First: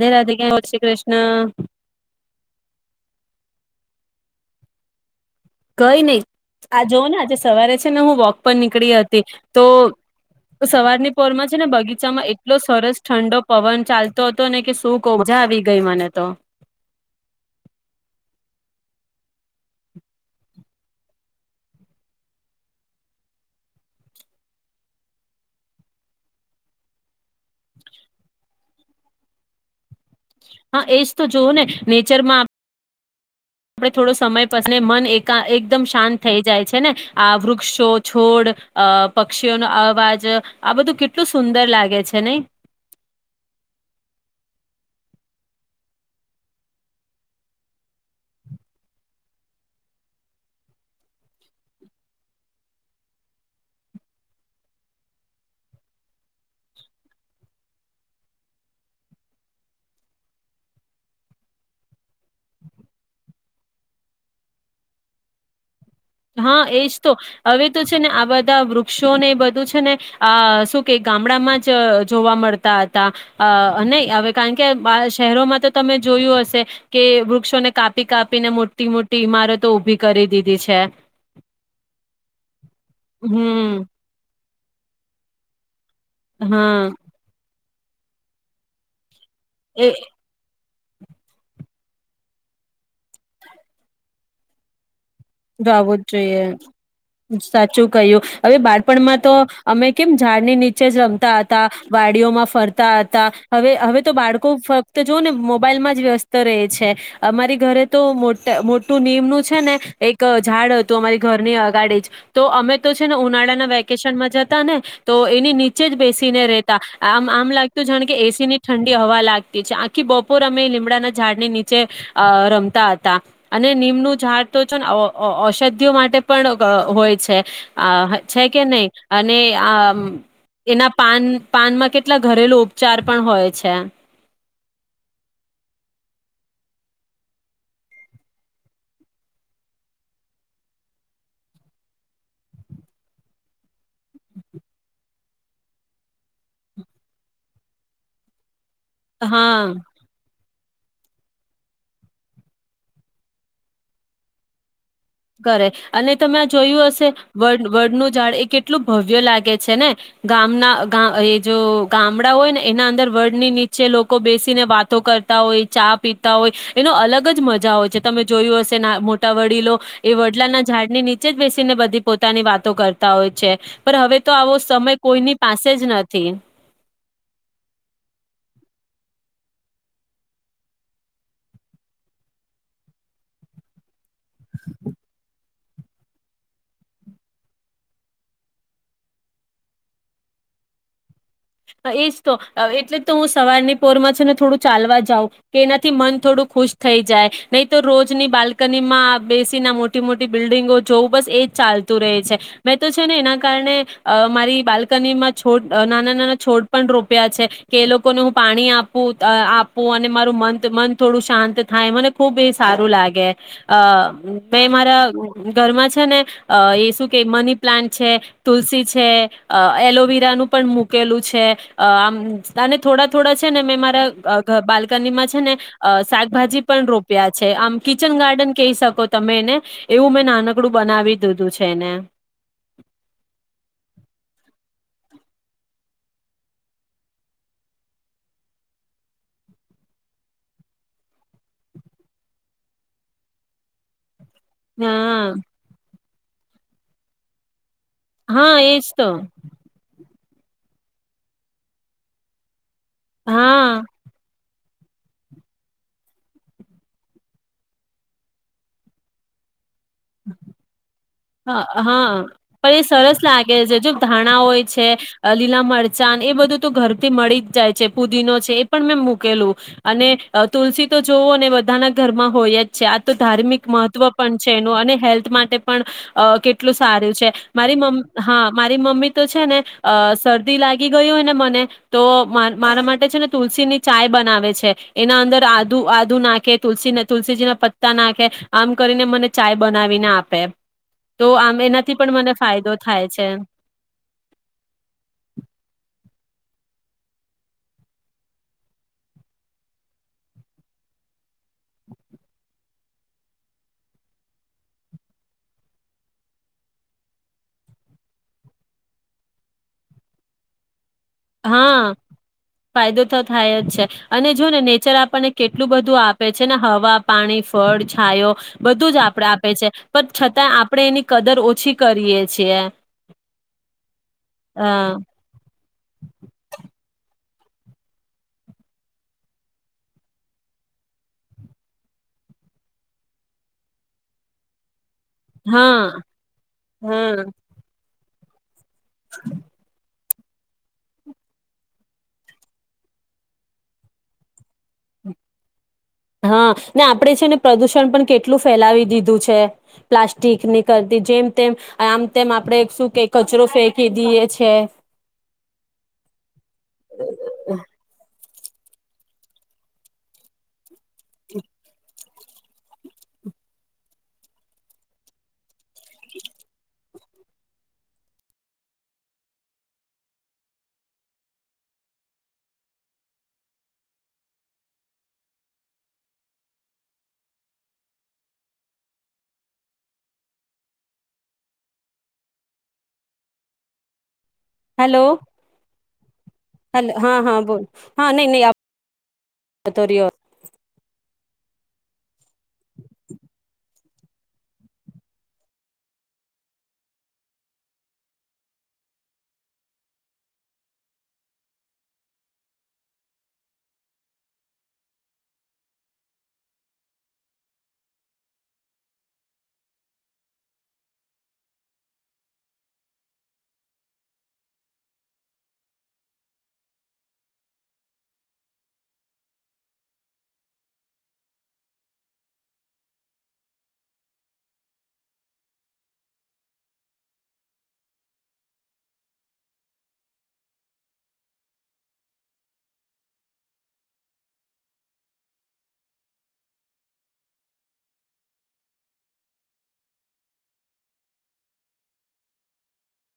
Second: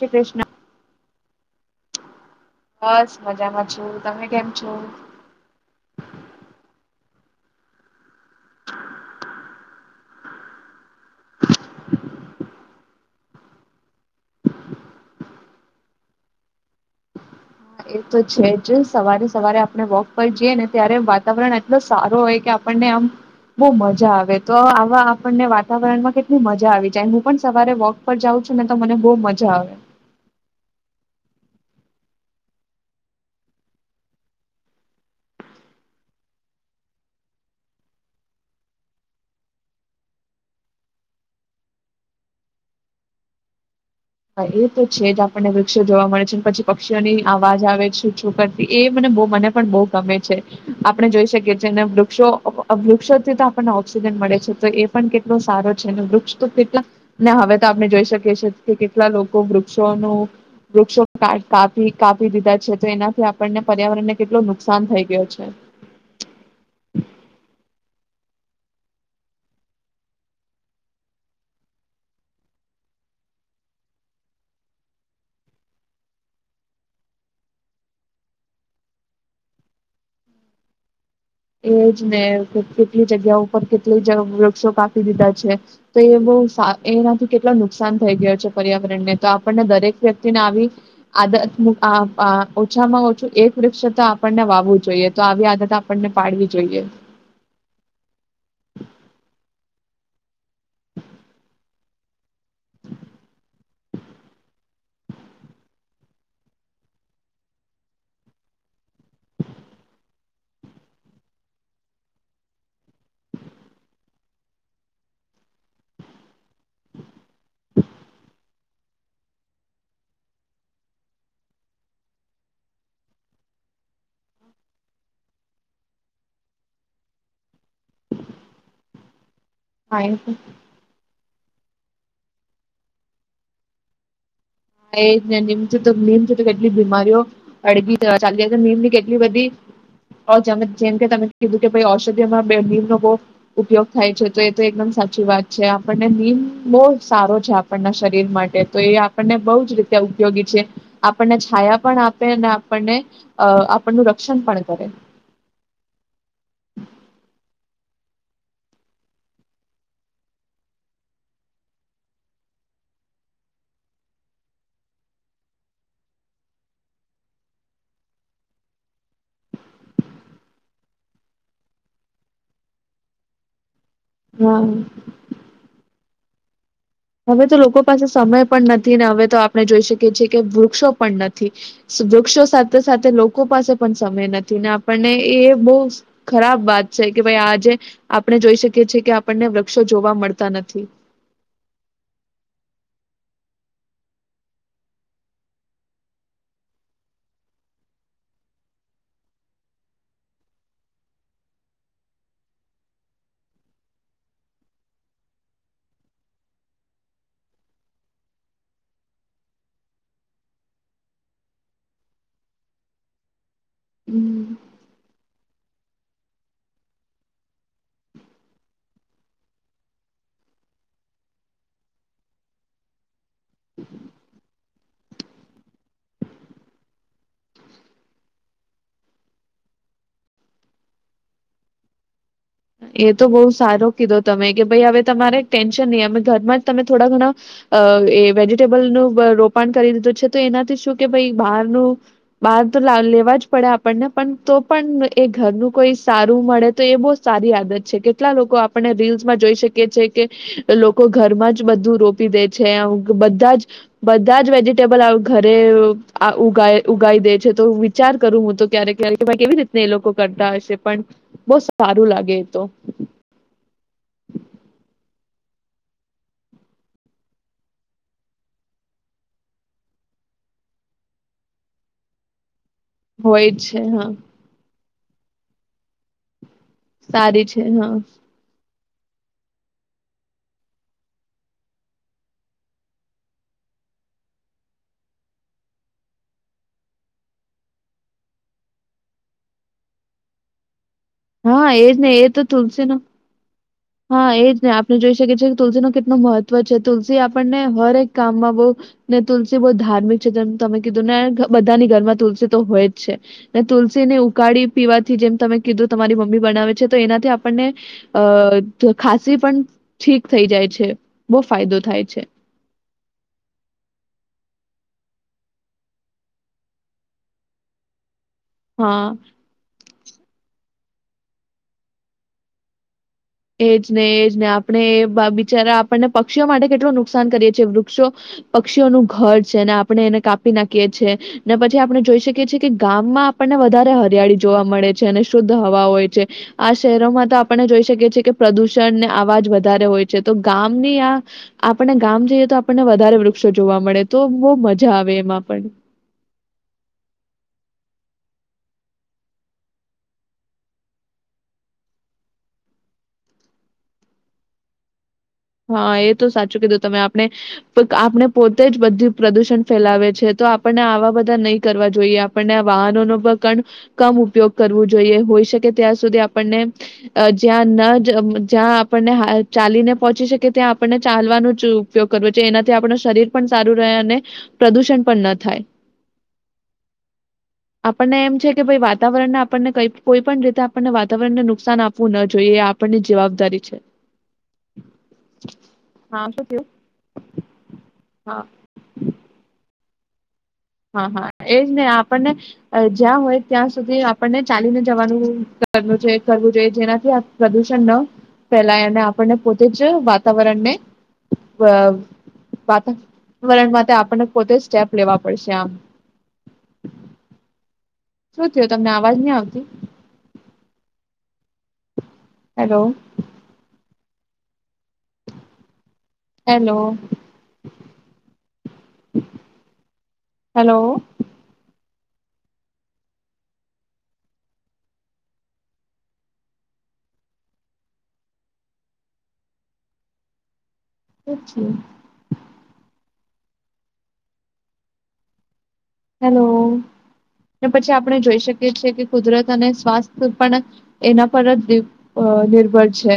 રાધે રાધે કૃષ્ણ જય શ્રી કૃષ્ણ બસ મજામાં છું તમે કેમ છો. કઈ નહી આ જોવ ને આજે સવારે છે ને હું વોક પર નીકળી હતી તો સવારની. પો ર માં છેને બગીચામાં. એટલો સરસ ઠંડો પવન ચાલતો. ચાલતો હતો ને કે શું કવ મજા આવી ગઈ મને તો. એ તો છે જ સવારે સવારે આપણે વોક પર જઈએ ને ત્યારે વાતાવરણ આટલ સારો હોય કે આપણને આમ બો મજા આવે તો આવા આપણને વાતાવરણમાં કેટલી મજા આવી જાય હું પણ સવારે વોક પર જાઉં છું ને તો મને બહ મજા આવે હા એજ તો જોવું ને નેચરમાં આપણે થોડો સમય બદલે મન એકાત એકદમ શાંત થઈ જાય છે ને આ વૃક્ષો છોડ પક્ષીઓનો અવાજ આ બધું કેટલું સુંદર લાગે છે ને. હા એ તો છે જ આપણને વૃક્ષો જોવા મળે છે પછી પક્ષીઓની આ વાજ આવે છે છો કરતી એ મને મને પણ બહુ ગમે છે આપણે જોઈ શકીએ છેએ વૃક્ષો વૃક્ષોથી તો આપણને ઓક્સિજન મળે છે તો એ પણ કેટલો સારો છે વૃક્ષ તો કેટલા ને હવે તો આપણે જોઈ શકીએ છેએ. કે કેટલા લોકો વૃક્ષોનું વૃક્ષો કાપી દીધા છે તો એનાથી આપણને પર્યાવરણ ને કેટલું નુકસાન થઈ ગયો છે. હા એજ તો હવે તો છે ને આ બધા વૃક્ષોને એ બધું છે ને આ શું કે ગામડામાં જ જોવા મળતા હતા નહી હવે કારણ કે આ શહેરોમાં તો તમે જોયું હશે કે વૃક્ષોને કાપી કાપીને મોટી મોટી ઈમારતો ઊભી કરી દીધી છે. એજ ને કે કેટલી જગ્યા ઉપર હમ કેટલી [unintelligible] વક્ષો કાપી દીધા છે. તો એ બો હા એનાથી કેટલાુ. નુકસાન થઈ ગય છે પર્યાવરણને. તો આપણને એ દરેક વ્યક્તિને આવી. આ આ ઓછામાં ઓછું એક વૃક્ષ તો આપણને વાવું જોઈએ. તો આવી આદત આપણને. પાડવી જોઈએ જો સાચું કય્યું હવે બાળપણમાં તો અમે કેમ ઝાડની નીચે જ રમતા હતા, વાડીઓમાં ફરતા હતા હવે હવે તો બાળકો ફક્ત જોઓ ને મોબાઈલમાં જ વ્યસ્ત રહે છે અમારી ઘરે તો મોટું નિયમનું છે ને એક ઝાડ હતું. અમારી ઘરની અગાડી જ તો અમે તો છે ને ઉનાળાના વેકેશનમાં જતા ને તો એની નીચે જ બેસીને રે તા આમ આમ લાગતું જાણે કે એસી ઠંડી હવા લાગતી છે. આખી બપોર અમે લીમડાના ઝાડની નીચે અ રમતા હતા અને નીમનું ઝાડ તો છો ને ઔષધિઓ માટે પણ હોય છે છે કે નહીં અને આ હા એના પાન પાનમાં કેટલા ઘરેલુ ઉપચાર પણ હોય છે. હા એમથી નીમથી તો કેટલી બીમારીઓ અડગી ચાલી છે. નીમની કેટલી બધી જેમકે તમે કીધું કે ઔષધિમાં નીમનો બહ ઉપયોગ થાય છે તો એ તો એકદમ સાચી વાત છે આપણને નીમ બહુ સારો છે. આપણના શરીર માટે. તો એ આપણને બહુ હા જ રીતે ઉપયોગી છે. આપણને છાયા પણ આપે અને આપણને આપણનું રક્ષણ પણ કરે. કરે અને તમે આ જોયું હશે વડનું ઝાડ એ કેટલું ભવ્ય લાગે છે ને ગામના એ જો ગામડા હોય ને એના અંદર વડની નીચે લોકો બેસીને વાતો કરતા હોય, ચા પીતા હોય એનો અલગ જ મજા હોય છે તમે જોયું હશે ના મોટા વડીલો એ વડલાના ઝાડની નીચે જ બેસીને બધી પોતાની વાતો કરતા હોય છે. પણ હવે તો આવો હા સમય કોઈની પાસે જ ન ચીન. હવે તો લોકો પાસે સમય પણ નથી. હવે તો આપણે જોઈ શકીએ છીએ કે વૃક્ષો પણ નથી. વૃક્ષો સાથે સાથે લોકો પાસે પણ સમય નથી ને આપણને એ બો ખરાબ વાત છે કે ભાઈ આજે આપણે જોઈ શકીએ છીએ કે આપણને વૃક્ષો જોવા મળતા નથી. એજ તો એટલે તો હું સવારની પોરમાં છે ને થોડું ચાલવા જાઉં કે એનાથી મન થોડું ખુશ થઈ જાય નહી તો રોજની બાલ્કનીમાં બેસી ના મોટી મોટી બિલ્ડિંગો જોવ બસ એજ ચાલતું રહે છે મેં તો છે ને એના કારણે મારી બાલ્કનીમાં છોડ નાના નાના. છોડ પણ રોપ્યા છે કે એ લોકોને હું પાણી આપું આપું અને મારું મન મન થોડું શાંત થાય મને ખુબ એ સારું લાગે. અ હમ બે મારા. ઘરમાં છે ને અ એ શું કે મની પ્લાન્ટ છે તુલસી છે એલોવેરા નું પણ મૂકેલું છે. છે આમ અને થોડા થોડા. ને મેં મારા બા બાલકની માં છે ને શાકભાજી પણ રોપયા છે આમ કિચન ગાર્ડન કહી શકો તમે એને એવું મેં નાનકડું બનાવી દીધું છે એને. એ તો બહુ સારો કીધો તમે કે ભાઈ હવે તમારે ટેન્શન નહી અમે ઘરમાં જ તમે થોડા ઘણા એ વેજીિટેબલનું રોપણ કરી દીધું છે તો એનાથી શું કે ભાઈ બહારનું બહાર તો લેવા જ પડે આપણને. પણ તો પણ એ હા ઘરનું કોઈ. સારું મળે તો એ બો સારી આદત. છે કેટલા હા લોકો એજ આપણે તો રીલ્સમાં જોઈ શકીએ જે કે. લોકો ઘરમાં જ બધું રોપી દે છે. બધા હા જ બધા જ વે ટેબલ આવુ ઘરે ઉગી દે છે તો વિચાર કરું હું તો ક્યારેક ક્યારેક કેવી રીતે. એ લોકો કરતા હશે પણ. બહુ હા સારું હા. લાગે તો પણ એ સરસ લાગે છે. જબ ધાણા હોય છે, લીલા મરચાં ને એ બધું તો ઘરથી મળી જ જાય છે પુદીનો છે એ પણ મેં મૂકેલું અને તુલસી તો જોવો ને બધાના ઘરમાં હોય. છે આ તો હોય જ ધાર્મિક છે મહત્વ હા પણ છે એનું અને હેલ્થ માટે પણ અ કેટ ટલું સારું છે સારી મારી હા મમ હા મારી મમ્મી તો છે ને અ શરદી લાગી ગય હોય ને મને તો મારા માટે છે ને તુલસી ની ચાય બનાવે છે. એના અંદર આદુ આદુ નાખે તુલસી તુલસીજી ના પત્તા નાખે આમ કરીને મને ચાય બનાવીને આપે. તો આમ હા એજ એનાથી ને પણ એ મને તો ફાયદો તુલસીનો થાય છે. હા એ જ ને આપણે જોઈ શકીએ છીએ કે તુલસી નો કેટલું મહત્વ છે. તુલસી આપણને હરક કામમાં બહ ને તુલસી બહ ધાર્મિક છે. જેમ તમે કીધું ને બધાની ઘરમાં તુલસી તો હોય જ છે ને તુલસીને ઉકાળી પીવાથી જેમ તમે કીધું તમારી મમ્મી બનાવે છે. તો એનાથી આપણને અ તો ખાંસી પણ ઠીક થઈ જાય છે. બહુ ફાયદો હા થાય છે ફાયદો તો થાય જ છે અને જો ને નેચ ચર આપણને કેટલું બધું આપે છે ને હવા, પાણી, ફળ છાયો બધું હા જ આપડે આપે છે પણ છતાં આપણે એની કદર ઓછી કરીએ છીએ. એજ ને એજ ને અ આપણે એ બિચારા ને પક્ષીઓ માટે કેટલું નુક નુકસાન કરીએ છીએ. વૃક્ષો પક્ષીઓનું ઘર છે ને આપણે એને કાપી નાખીએ છીએ ને પછી આપણે જોઈ શકીએ છીએ કે ગામમાં આપણને વધારે હરિયાળી જોવા મળે છે. અને શુદ્ધ હવા હા હોય છે. આ હા શહેરોમાં તો આપણે જોઈ શકીએ છીએ કે પ્રદુષણ [unintelligible] ને આવાજ વધારે હોય. તો ગામ ની આ આપને ગામ જઈએ તો આપણને વધારે વૃક્ષો જોવા મળે તો બહુ મજા આવે એમાં પણ. હા ને આપણે છે ને પ્રદુષણ પણ કેટલું ફેલાવી દીધું છે. પ્લાસ્ટિકની કરતી જેમ તેમ આમ તેમ આપણે શું કે કચરો ફેંકી દઈએ છે. હા એ તો સાચું કીધું તમે આપણે આપણે પોતે જ બધું પ્રદુષણ ફેલાવે છે તો આ આપડને આવા બધા નહી કરવા જોઈએ. આપને વાહનો ન પણ કમ ઉપયોગ કરવો જોઈએ. હોઈ શકે ત્યાં સુધી આપણને જ્યાં ન જ્યાં આપણને ચાલીને પહોંચી શકે ત્યાં આપણને ચાલવાનો જ ઉપયોગ કરવો. જો છે એનાથી આપણ શરીર પણ સારું રહે અને પ્રદુષણ પણ ન થાય આપણને એમ છે કે ભાઈ વાતાવરણને આપણને કોઈ પણ રીતે આપણને વાતાવરણને નુકસાન આપવું ન જોઈએ એ આપણની જવાબદારી છે. હેલો, હા, શું થયું? હલો હા હા બોલ હા નહીં નહી તો રયો. હા હા એજ ને આપ આપણને જ્યાં હોય ત્યાં જ સુધી આપણને ચાલીને જવાનું કરવું જોઈએ જેનાથી પ્રદુષણ ન ફેલાય અને આપણને પોતે જ વાતાવરણને વાતાવરણ માટે આપણને પોતે સ્ટેપ લેવા પડે. [unintelligible] શું થયું તમને અવાજ નહી આવતી? હલો. Hello hello. પછી હેલો, પછી આપણે જોઈ શકીએ છીએ કે કુદરત અને સ્વાસ્થ્ય પણ એના પર જ નિર્ભર છે.